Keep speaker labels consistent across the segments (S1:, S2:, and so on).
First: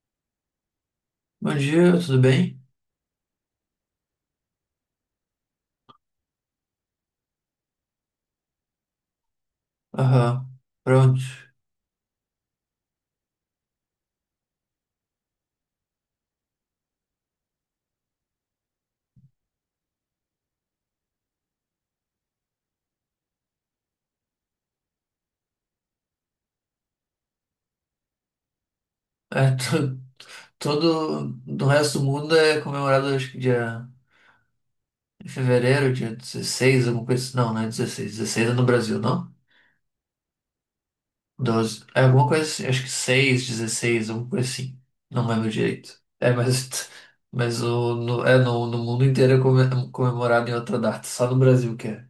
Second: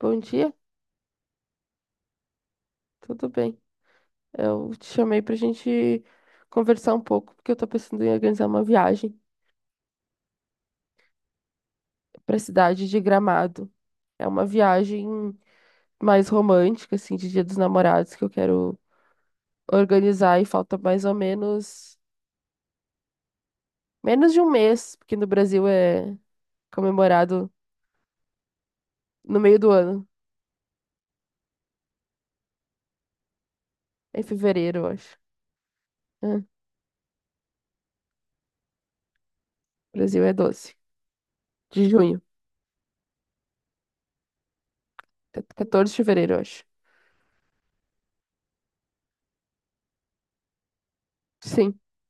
S1: Bom dia,
S2: Bom dia, tudo bem?
S1: tudo bem? Eu te chamei pra gente conversar um pouco, porque eu tô pensando em organizar uma viagem
S2: Aham, pronto.
S1: pra cidade de Gramado. É uma viagem mais romântica, assim, de Dia dos Namorados que eu quero organizar e falta mais ou menos menos de um mês, porque no Brasil é comemorado no
S2: É,
S1: meio do ano,
S2: todo do resto do mundo é comemorado, acho que dia
S1: é em fevereiro, eu acho.
S2: em fevereiro, dia
S1: É, no
S2: 16, alguma coisa assim. Não, não é 16. 16 é no Brasil, não?
S1: Brasil é 12,
S2: 12,
S1: de
S2: é
S1: junho,
S2: alguma coisa assim, acho que 6, 16, alguma coisa assim. Não lembro
S1: 14 de
S2: direito. É,
S1: fevereiro, eu acho.
S2: mas, mas o, no, é, no, no mundo inteiro é comemorado em outra data, só no Brasil
S1: Sim.
S2: que é.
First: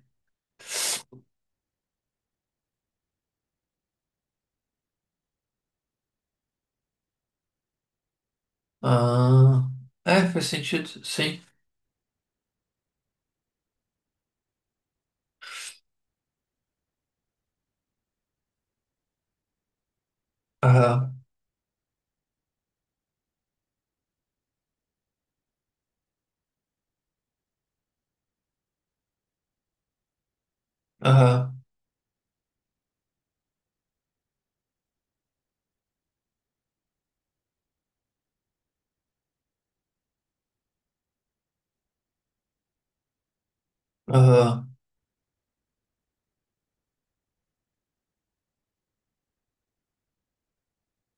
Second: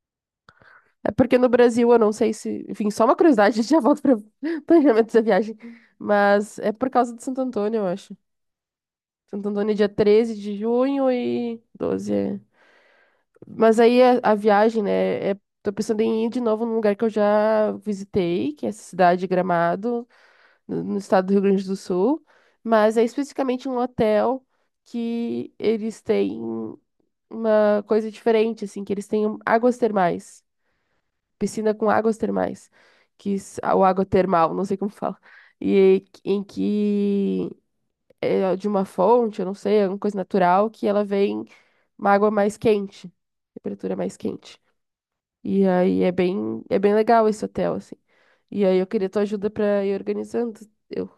S1: É porque no Brasil, eu não sei se. Enfim, só uma curiosidade, já volto para planejamento da viagem. Mas é por causa de Santo Antônio, eu acho. Santo
S2: Ah,
S1: Antônio é dia
S2: é,
S1: 13
S2: faz
S1: de
S2: sentido,
S1: junho
S2: sim.
S1: e 12. É. Mas aí a viagem, né? É, tô pensando em ir de novo num lugar que eu já visitei, que é essa cidade de Gramado, no
S2: Aham,
S1: estado do Rio Grande do Sul. Mas é especificamente um hotel que eles têm uma coisa diferente, assim, que eles têm águas termais.
S2: aham,
S1: Piscina com águas termais, ou água termal, não sei como fala, e em que é de uma fonte, eu não sei, alguma coisa natural, que ela vem uma água mais quente, temperatura mais quente.
S2: aham,
S1: E aí é bem legal esse hotel, assim. E aí eu queria tua ajuda pra ir organizando. Eu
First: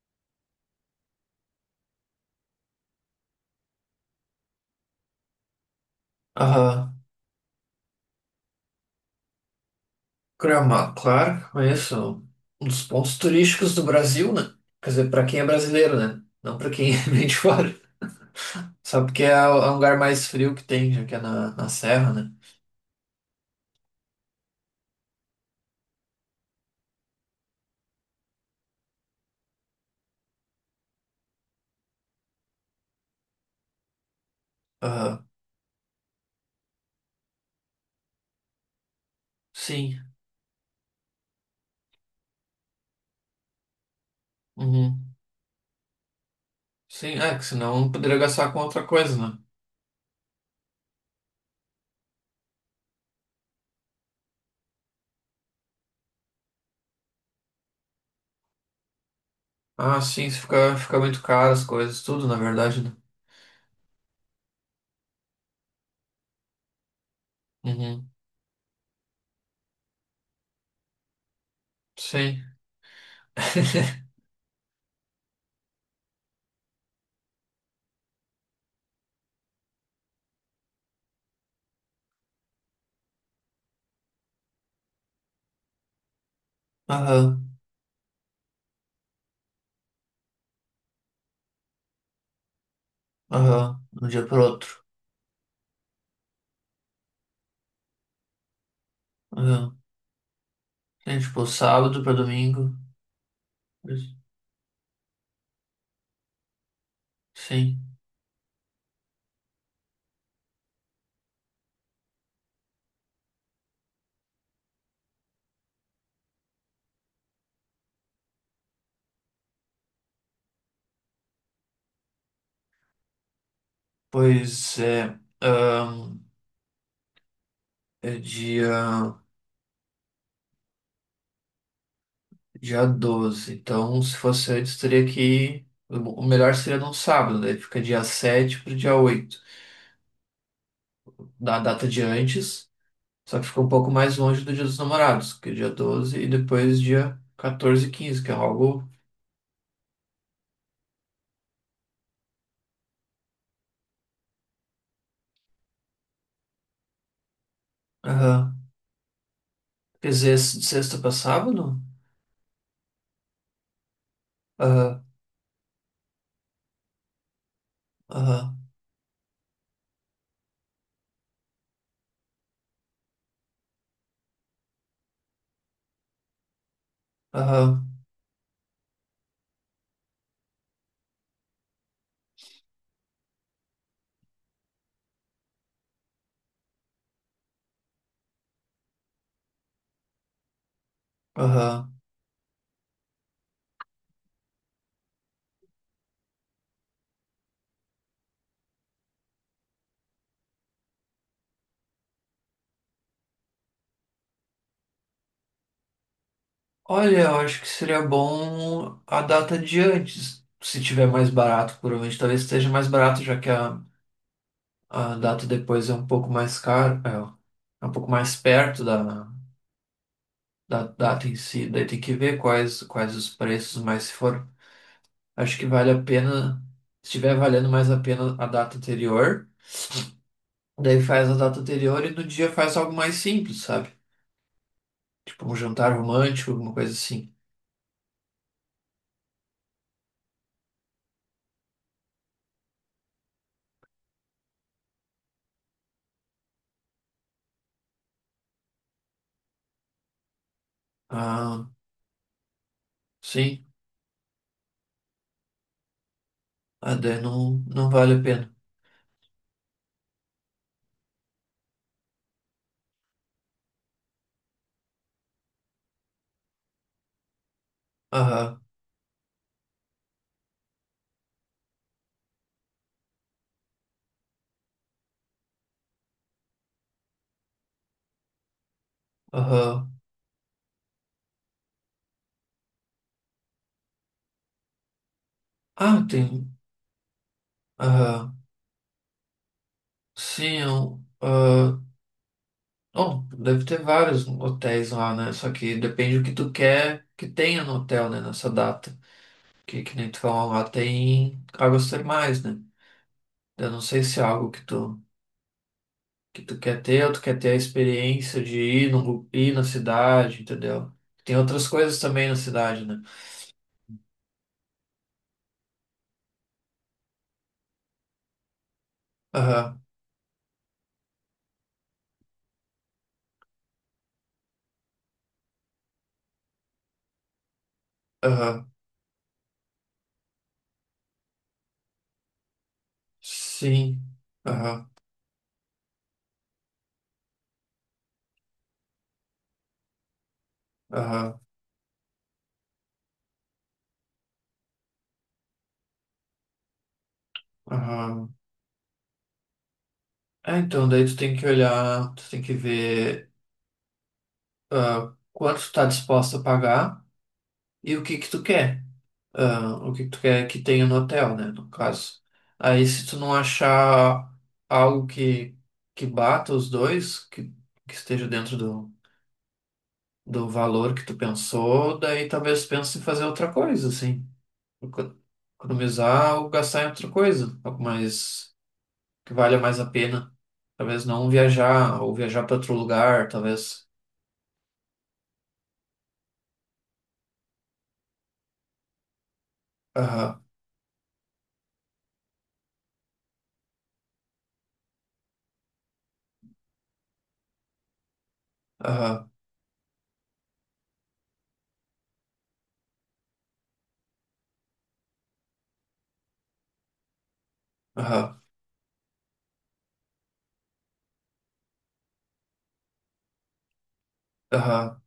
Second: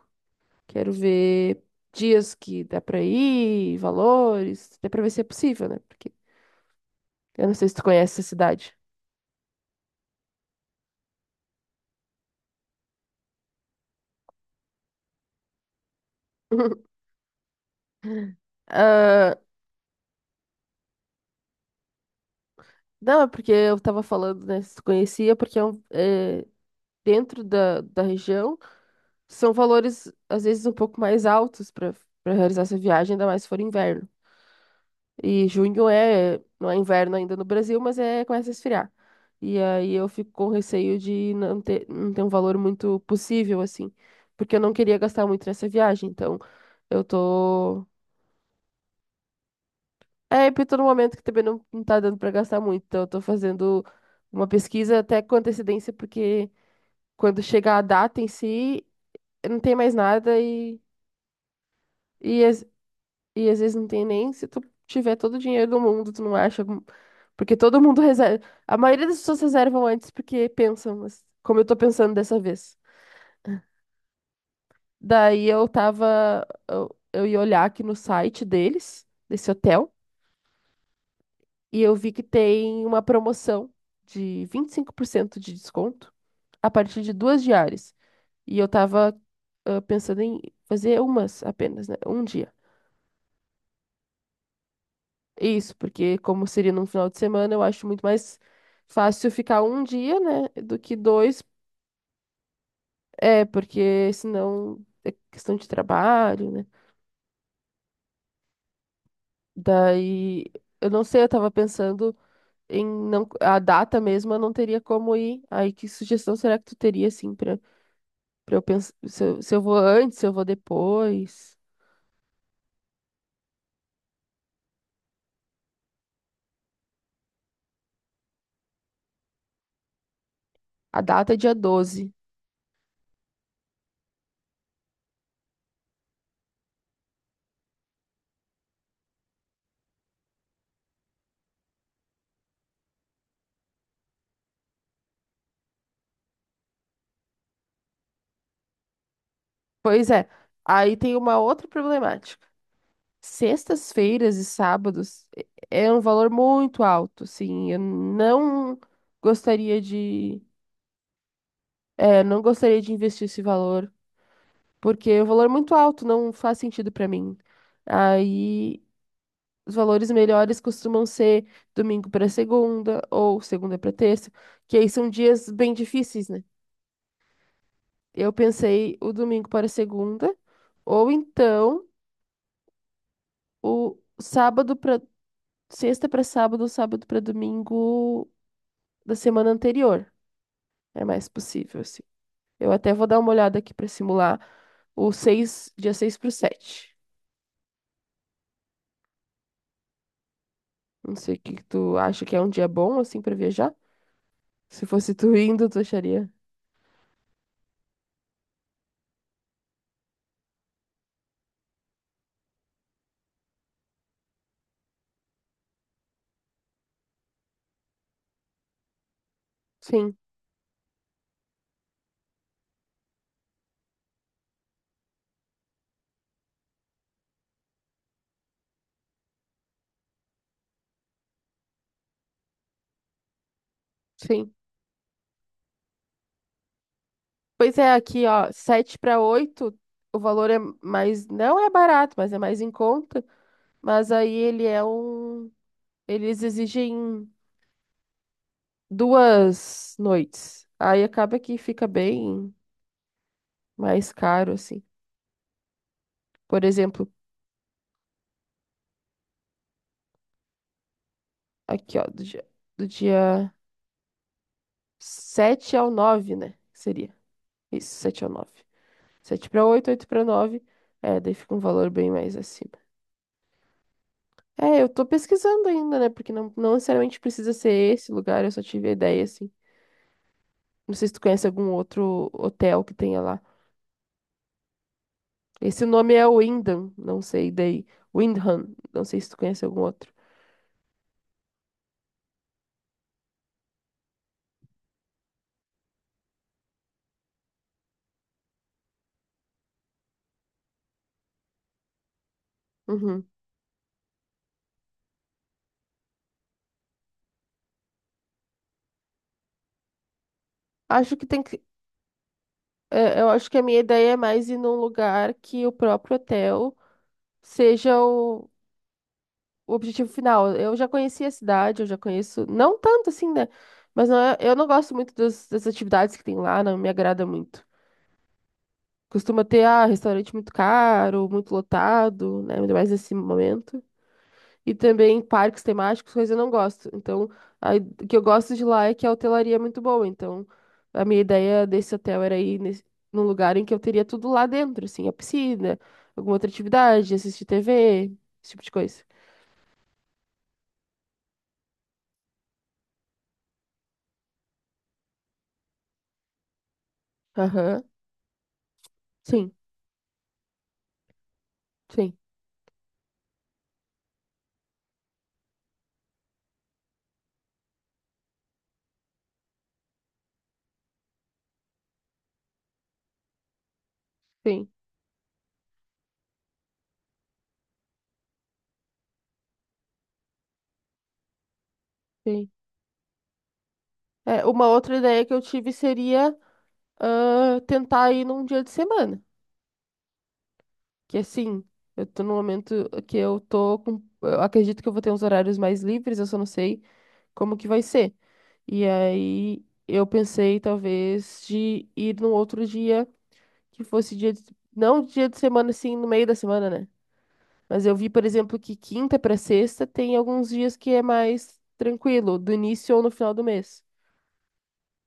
S1: quero ver dias que dá pra ir, valores, até pra ver se é possível, né? Porque
S2: aham.
S1: eu não sei se tu conhece essa cidade.
S2: Gramado, claro, conheço. Um dos pontos turísticos do Brasil, né? Quer dizer, para quem é brasileiro, né? Não para quem é bem de fora. Só porque é
S1: Ah,
S2: o lugar mais frio que tem, já que é na serra, né?
S1: não, é porque eu tava falando, né? Se tu conhecia, porque é é, dentro da região são valores, às vezes, um pouco mais altos para realizar essa viagem, ainda mais se for inverno.
S2: Ah,
S1: E junho é, não é inverno ainda no Brasil, mas é, começa a esfriar. E aí
S2: sim.
S1: eu fico com receio de não ter um valor muito possível, assim, porque eu não queria
S2: Uhum.
S1: gastar muito nessa viagem. Então, eu
S2: Sim, é que
S1: tô.
S2: senão poderia gastar com outra coisa, né?
S1: É, e tô num momento que também não tá dando pra gastar muito, então eu tô fazendo uma pesquisa até com antecedência, porque. Quando chegar a data em si, não tem mais
S2: Ah, sim,
S1: nada
S2: isso fica, fica muito caro as coisas, tudo, na
S1: e, às-
S2: verdade, né?
S1: e às vezes não tem nem se tu tiver todo o dinheiro do mundo, tu não acha. Porque todo mundo
S2: Uhum.
S1: reserva. A maioria das pessoas reservam antes porque pensam, mas como eu tô pensando dessa
S2: Sim.
S1: vez. Daí eu tava. Eu ia olhar aqui no site deles, desse hotel, e eu vi que tem uma promoção de 25% de desconto a partir de duas
S2: Aham,
S1: diárias. E eu tava, pensando em fazer umas apenas, né? Um dia.
S2: aham. De um dia pro outro.
S1: Isso, porque como seria num final de semana, eu acho muito mais fácil ficar
S2: Aham.
S1: um dia, né, do que
S2: Sim,
S1: dois,
S2: tipo, sábado para domingo.
S1: é, porque senão é questão de trabalho, né?
S2: Sim.
S1: Daí, eu não sei, eu tava pensando em não, a data mesmo, eu não teria como ir. Aí, que sugestão será que tu teria, assim, pra eu pensar, se eu vou antes, se eu vou depois?
S2: Pois é, ahn, é dia,
S1: A data é dia 12.
S2: dia 12. Então, se fosse antes, teria que ir. O melhor seria num sábado, daí fica dia 7 para dia 8 da data de antes, só que fica um pouco mais longe do Dia dos Namorados, que é dia 12 e depois dia 14 e 15 que é algo.
S1: Pois é, aí tem uma outra problemática. Sextas-feiras e sábados é um valor muito alto, assim, eu
S2: Aham.
S1: não gostaria
S2: Quer dizer,
S1: de,
S2: de sexta para sábado?
S1: não gostaria de investir esse valor,
S2: Aham,
S1: porque é um valor muito alto, não faz sentido para mim.
S2: aham,
S1: Aí os valores melhores costumam ser domingo para segunda ou segunda para terça, que aí são dias bem difíceis, né?
S2: aham,
S1: Eu pensei o domingo para segunda, ou então o sábado para sexta para sábado, sábado para domingo da semana anterior. É mais possível,
S2: aham.
S1: assim. Eu até vou dar uma olhada aqui para simular o 6 dia seis para o sete. Não sei o que que tu acha que é um dia bom, assim, para viajar. Se fosse tu indo, tu acharia?
S2: Olha, eu acho que seria bom a data de antes, se tiver mais barato, provavelmente talvez esteja mais barato, já que a data depois é um pouco mais caro, é um pouco mais perto da,
S1: Sim,
S2: da data em si, daí tem que ver quais os preços, mas se for, acho que vale a pena, se estiver valendo mais a pena a data anterior, daí faz a data anterior e no dia faz algo mais simples, sabe?
S1: sim.
S2: Tipo um jantar romântico, alguma coisa assim.
S1: Pois é, aqui, ó, 7 para 8 o valor é mais, não é barato, mas é mais em conta. Mas aí eles exigem 2 noites. Aí acaba que
S2: Ah,
S1: fica bem
S2: sim,
S1: mais caro, assim. Por
S2: ah,
S1: exemplo,
S2: daí não, não vale a pena.
S1: aqui, ó, do dia 7 ao 9, né? Seria. Isso, sete ao nove,
S2: Aham.
S1: sete para 8, 8 para nove, é, daí fica um valor bem mais acima. É, eu tô pesquisando ainda, né? Porque não necessariamente precisa ser esse lugar, eu só tive a ideia, assim.
S2: Aham.
S1: Não sei se tu conhece algum outro hotel que tenha lá. Esse
S2: Ah,
S1: nome é
S2: tem.
S1: Wyndham, não sei, daí.
S2: Aham.
S1: Windham, não sei se tu conhece algum outro.
S2: Sim, eu, ah, bom, deve ter vários hotéis lá, né? Só que depende do que tu quer que tenha no hotel, né? Nessa data. Que nem tu falou lá, tem águas termais, né?
S1: Uhum.
S2: Eu não sei se é algo que tu quer ter ou tu quer ter a experiência de ir, no, ir na cidade, entendeu?
S1: Acho que
S2: Tem
S1: tem que...
S2: outras coisas também na cidade, né?
S1: É, eu acho que a minha ideia é mais ir num lugar que o próprio hotel seja o
S2: Aham,
S1: objetivo final. Eu já conheci a cidade, eu já conheço, não tanto assim, né? Mas eu não gosto muito das atividades que tem lá, não me agrada muito.
S2: aham.
S1: Costuma ter, restaurante muito caro, muito lotado, né? Ainda mais nesse momento.
S2: Sim.
S1: E
S2: Aham,
S1: também parques temáticos, coisa eu não gosto. Então, a- o que eu gosto de lá é que a hotelaria é muito boa. Então, a minha
S2: aham,
S1: ideia desse hotel era ir nesse, num lugar em que eu teria tudo lá dentro, assim, a piscina, alguma outra atividade, assistir TV,
S2: aham.
S1: esse tipo de coisa.
S2: É, então daí tu tem que olhar, tu tem que ver. Quanto tu tá disposto a pagar
S1: Aham.
S2: e o que que tu quer.
S1: Sim,
S2: Ah, o que que tu quer que tenha no hotel, né, no
S1: sim,
S2: caso. Aí se tu não achar algo que bata os dois, que esteja dentro do valor que tu pensou, daí talvez pense em fazer outra coisa, assim.
S1: sim,
S2: Eco- Economizar ou gastar em outra coisa, algo mais que valha mais a pena. Talvez não viajar ou viajar
S1: sim.
S2: para outro lugar, talvez.
S1: É, uma outra ideia que eu tive seria, tentar ir num dia de semana.
S2: Aham,
S1: Que assim, eu tô num momento que eu tô com. Eu acredito que eu vou ter uns horários mais livres, eu só não sei como que vai ser. E
S2: aham,
S1: aí eu pensei talvez de ir num outro dia que fosse dia de, não dia de semana assim, no meio da semana, né? Mas eu vi, por
S2: aham,
S1: exemplo, que quinta pra sexta tem alguns dias que é mais tranquilo, do início ou no final do mês.
S2: aham.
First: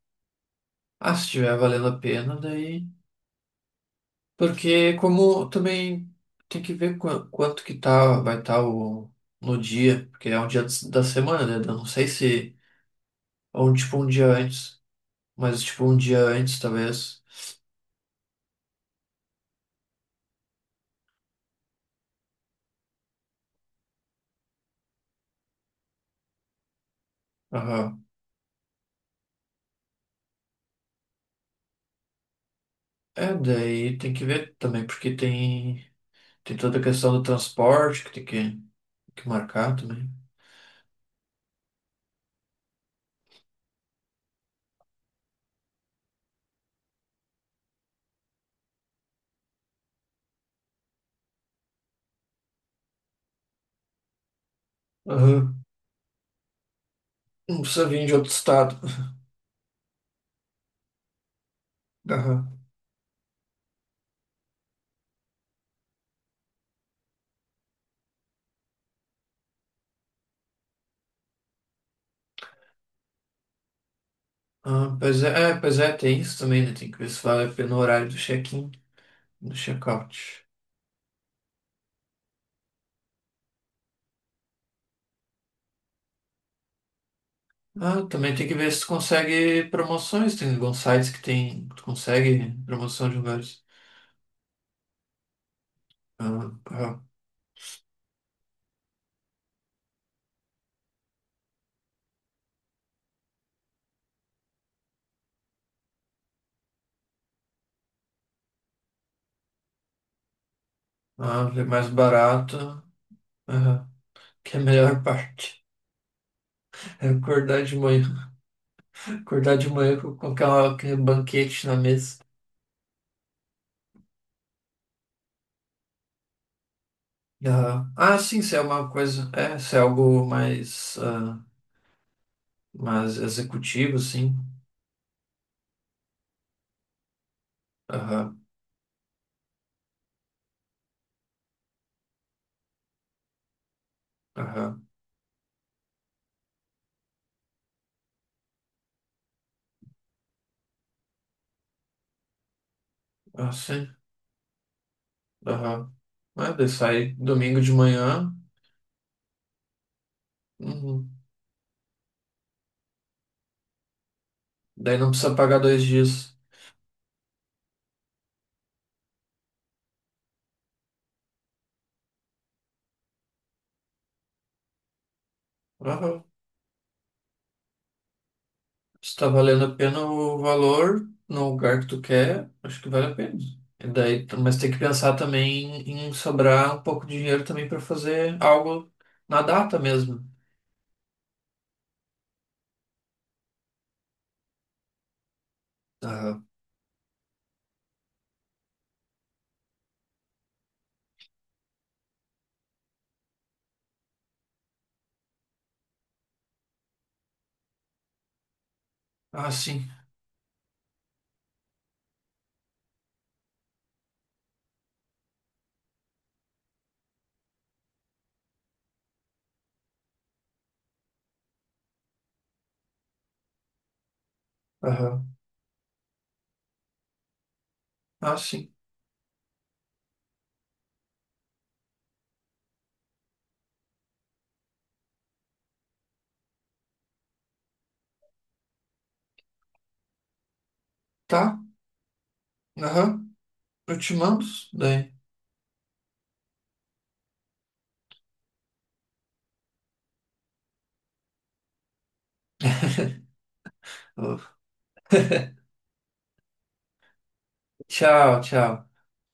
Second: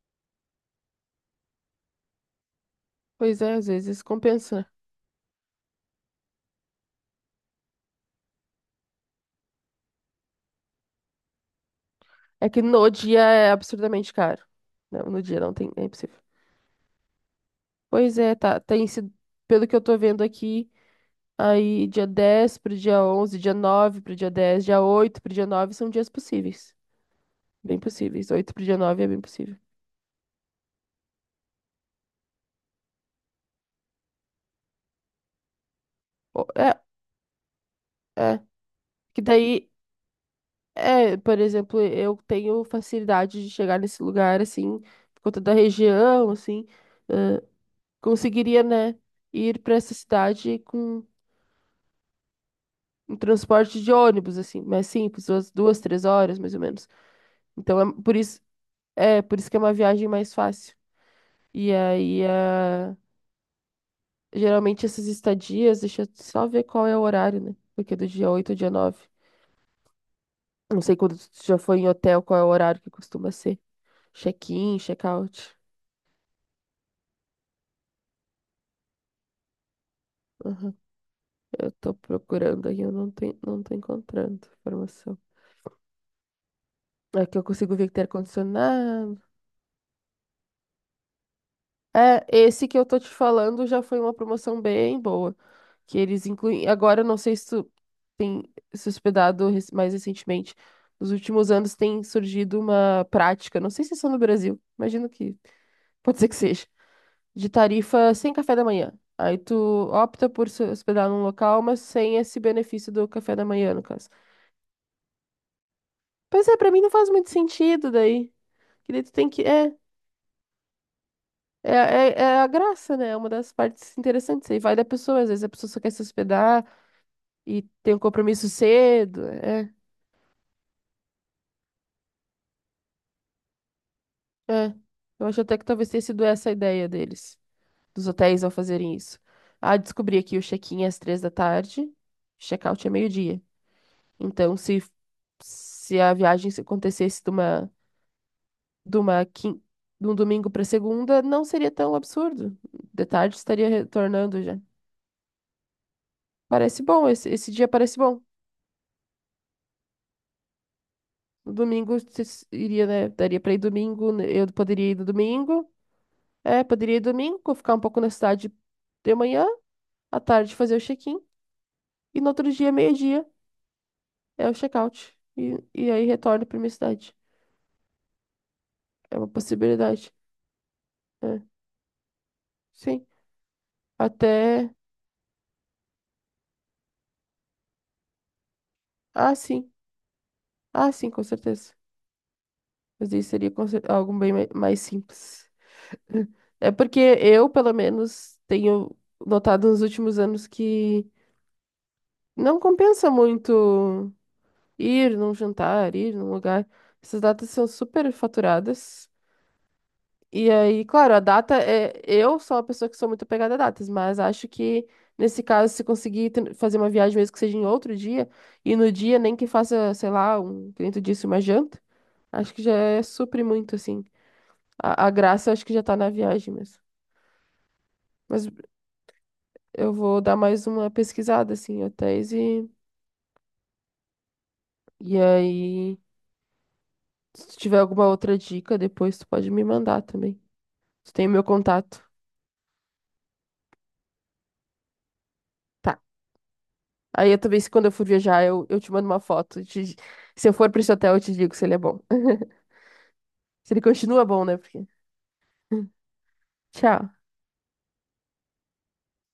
S2: Ah, se estiver valendo a pena, daí.
S1: Pois é, às vezes compensa.
S2: Porque como também tem que ver quanto que tá, vai estar o no dia, porque é um dia da semana, né? Eu não sei
S1: É
S2: se.
S1: que no dia é
S2: Ou tipo um
S1: absurdamente
S2: dia
S1: caro.
S2: antes.
S1: Não, no dia não
S2: Mas
S1: tem, é
S2: tipo um
S1: impossível.
S2: dia antes, talvez.
S1: Pois é, tá, tem sido, pelo que eu tô vendo aqui, aí dia 10 pro dia onze, dia 9 pro dia dez, dia 8 pro dia 9 são dias possíveis. Bem
S2: Aham.
S1: possíveis. 8 pro dia 9 é bem possível.
S2: É, daí tem que ver também, porque tem,
S1: Ó,
S2: tem toda
S1: é,
S2: a questão do transporte que tem
S1: é.
S2: que,
S1: Que
S2: que
S1: daí,
S2: marcar também.
S1: por exemplo, eu tenho facilidade de chegar nesse lugar, assim, por conta da região, assim. ãh, Conseguiria, né, ir pra essa cidade com um transporte de ônibus, assim, mais simples, duas,
S2: Aham.
S1: duas, 3 horas, mais ou menos.
S2: Não
S1: Então,
S2: precisa
S1: é
S2: vir de
S1: por
S2: outro
S1: isso,
S2: estado.
S1: é, por isso que é uma viagem mais fácil. E aí,
S2: Aham.
S1: geralmente essas estadias, deixa eu só ver qual é o horário, né? Porque é do dia 8 ao dia 9. Não sei quando tu já foi em hotel, qual é o horário que costuma ser. Check-in,
S2: Ah, pois é,
S1: check-out.
S2: é, pois é, tem isso também, né? Tem que ver se vale a pena o horário do check-in, do check-out.
S1: Aham. Eu tô procurando aqui, eu não tenho, não tô encontrando informação. Aqui eu consigo ver que tem
S2: Ah, também tem que ver se tu
S1: ar-condicionado.
S2: consegue promoções. Tem alguns sites que tem, tu
S1: É,
S2: consegue
S1: esse que eu tô te
S2: promoção de lugares.
S1: falando já foi uma promoção bem boa. Que eles
S2: Ah,
S1: incluem. Agora,
S2: ah,
S1: eu não sei se tu tem se hospedado mais recentemente. Nos últimos anos tem surgido uma prática, não sei se é só no Brasil, imagino que pode ser que seja. De tarifa sem café da manhã. Aí tu opta por se hospedar num
S2: ah,
S1: local,
S2: é
S1: mas
S2: mais
S1: sem esse
S2: barato.
S1: benefício do café da manhã, no
S2: Ah,
S1: caso.
S2: que é a melhor parte.
S1: Pois é, pra mim não faz
S2: É
S1: muito
S2: acordar de
S1: sentido
S2: manhã.
S1: daí. Que daí tu tem que.
S2: Acordar de
S1: É,
S2: manhã com aquela, aquele banquete
S1: é,
S2: na
S1: é,
S2: mesa.
S1: é a graça, né? É uma das partes interessantes. Aí vai da pessoa, às vezes a pessoa só quer se hospedar e
S2: Ah,
S1: tem um
S2: ah, sim,
S1: compromisso
S2: se é uma
S1: cedo.
S2: coisa. É,
S1: É,
S2: se é algo mais, ah, mais executivo, sim.
S1: é. Eu acho até que talvez tenha sido essa a ideia deles, dos
S2: Aham,
S1: hotéis ao fazerem isso. Ah, descobri aqui o check-in é às 3 da tarde, check-out é meio-dia. Então, se,
S2: aham.
S1: se a viagem se acontecesse de uma, quin- de um domingo para segunda, não seria tão absurdo. De tarde
S2: Ah,
S1: estaria
S2: sim.
S1: retornando já.
S2: Aham. É, daí
S1: Parece bom,
S2: sai
S1: esse
S2: domingo
S1: dia
S2: de
S1: parece bom.
S2: manhã. Uhum.
S1: No domingo se iria, né? Daria para ir domingo, né, eu poderia ir
S2: Daí
S1: no
S2: não precisa pagar
S1: domingo.
S2: 2 dias.
S1: É, poderia ir domingo, ficar um pouco na cidade de manhã, à tarde fazer o check-in. E no outro dia, meio-dia, é o check-out. E aí
S2: Aham.
S1: retorno para minha cidade.
S2: Se
S1: É uma
S2: tá valendo a pena
S1: possibilidade.
S2: o valor
S1: É,
S2: no lugar que tu quer, acho que
S1: sim.
S2: vale a pena. E daí, mas tem
S1: Até.
S2: que pensar também em sobrar um pouco de dinheiro também para fazer algo
S1: Ah,
S2: na
S1: sim.
S2: data mesmo.
S1: Ah, sim, com certeza. Mas isso seria algo bem mais simples.
S2: Aham.
S1: É porque eu, pelo menos, tenho notado nos últimos anos que não compensa muito ir num jantar, ir num lugar. Essas datas são super faturadas.
S2: Ah, sim.
S1: E aí, claro, a data é. Eu sou uma pessoa que sou muito apegada a datas, mas acho que nesse caso, se conseguir fazer uma viagem mesmo que seja em outro dia, e no dia nem que faça, sei lá, um, que nem tu disse, uma janta, acho que já é supre muito, assim. A
S2: Aham.
S1: graça eu acho que já tá na viagem mesmo.
S2: Ah,
S1: Mas
S2: sim.
S1: eu vou dar mais uma pesquisada, assim, em hotéis, e aí, se tiver alguma outra dica, depois tu pode me mandar também. Tu tem o meu
S2: Tá.
S1: contato.
S2: Aham. Eu te mando. Daí.
S1: Tá. Aí eu também, se quando eu for viajar, eu te mando uma foto. Se eu for pra esse hotel, eu te digo se ele é bom. Se ele continua bom, né? Porque... Tchau.
S2: Tchau, tchau.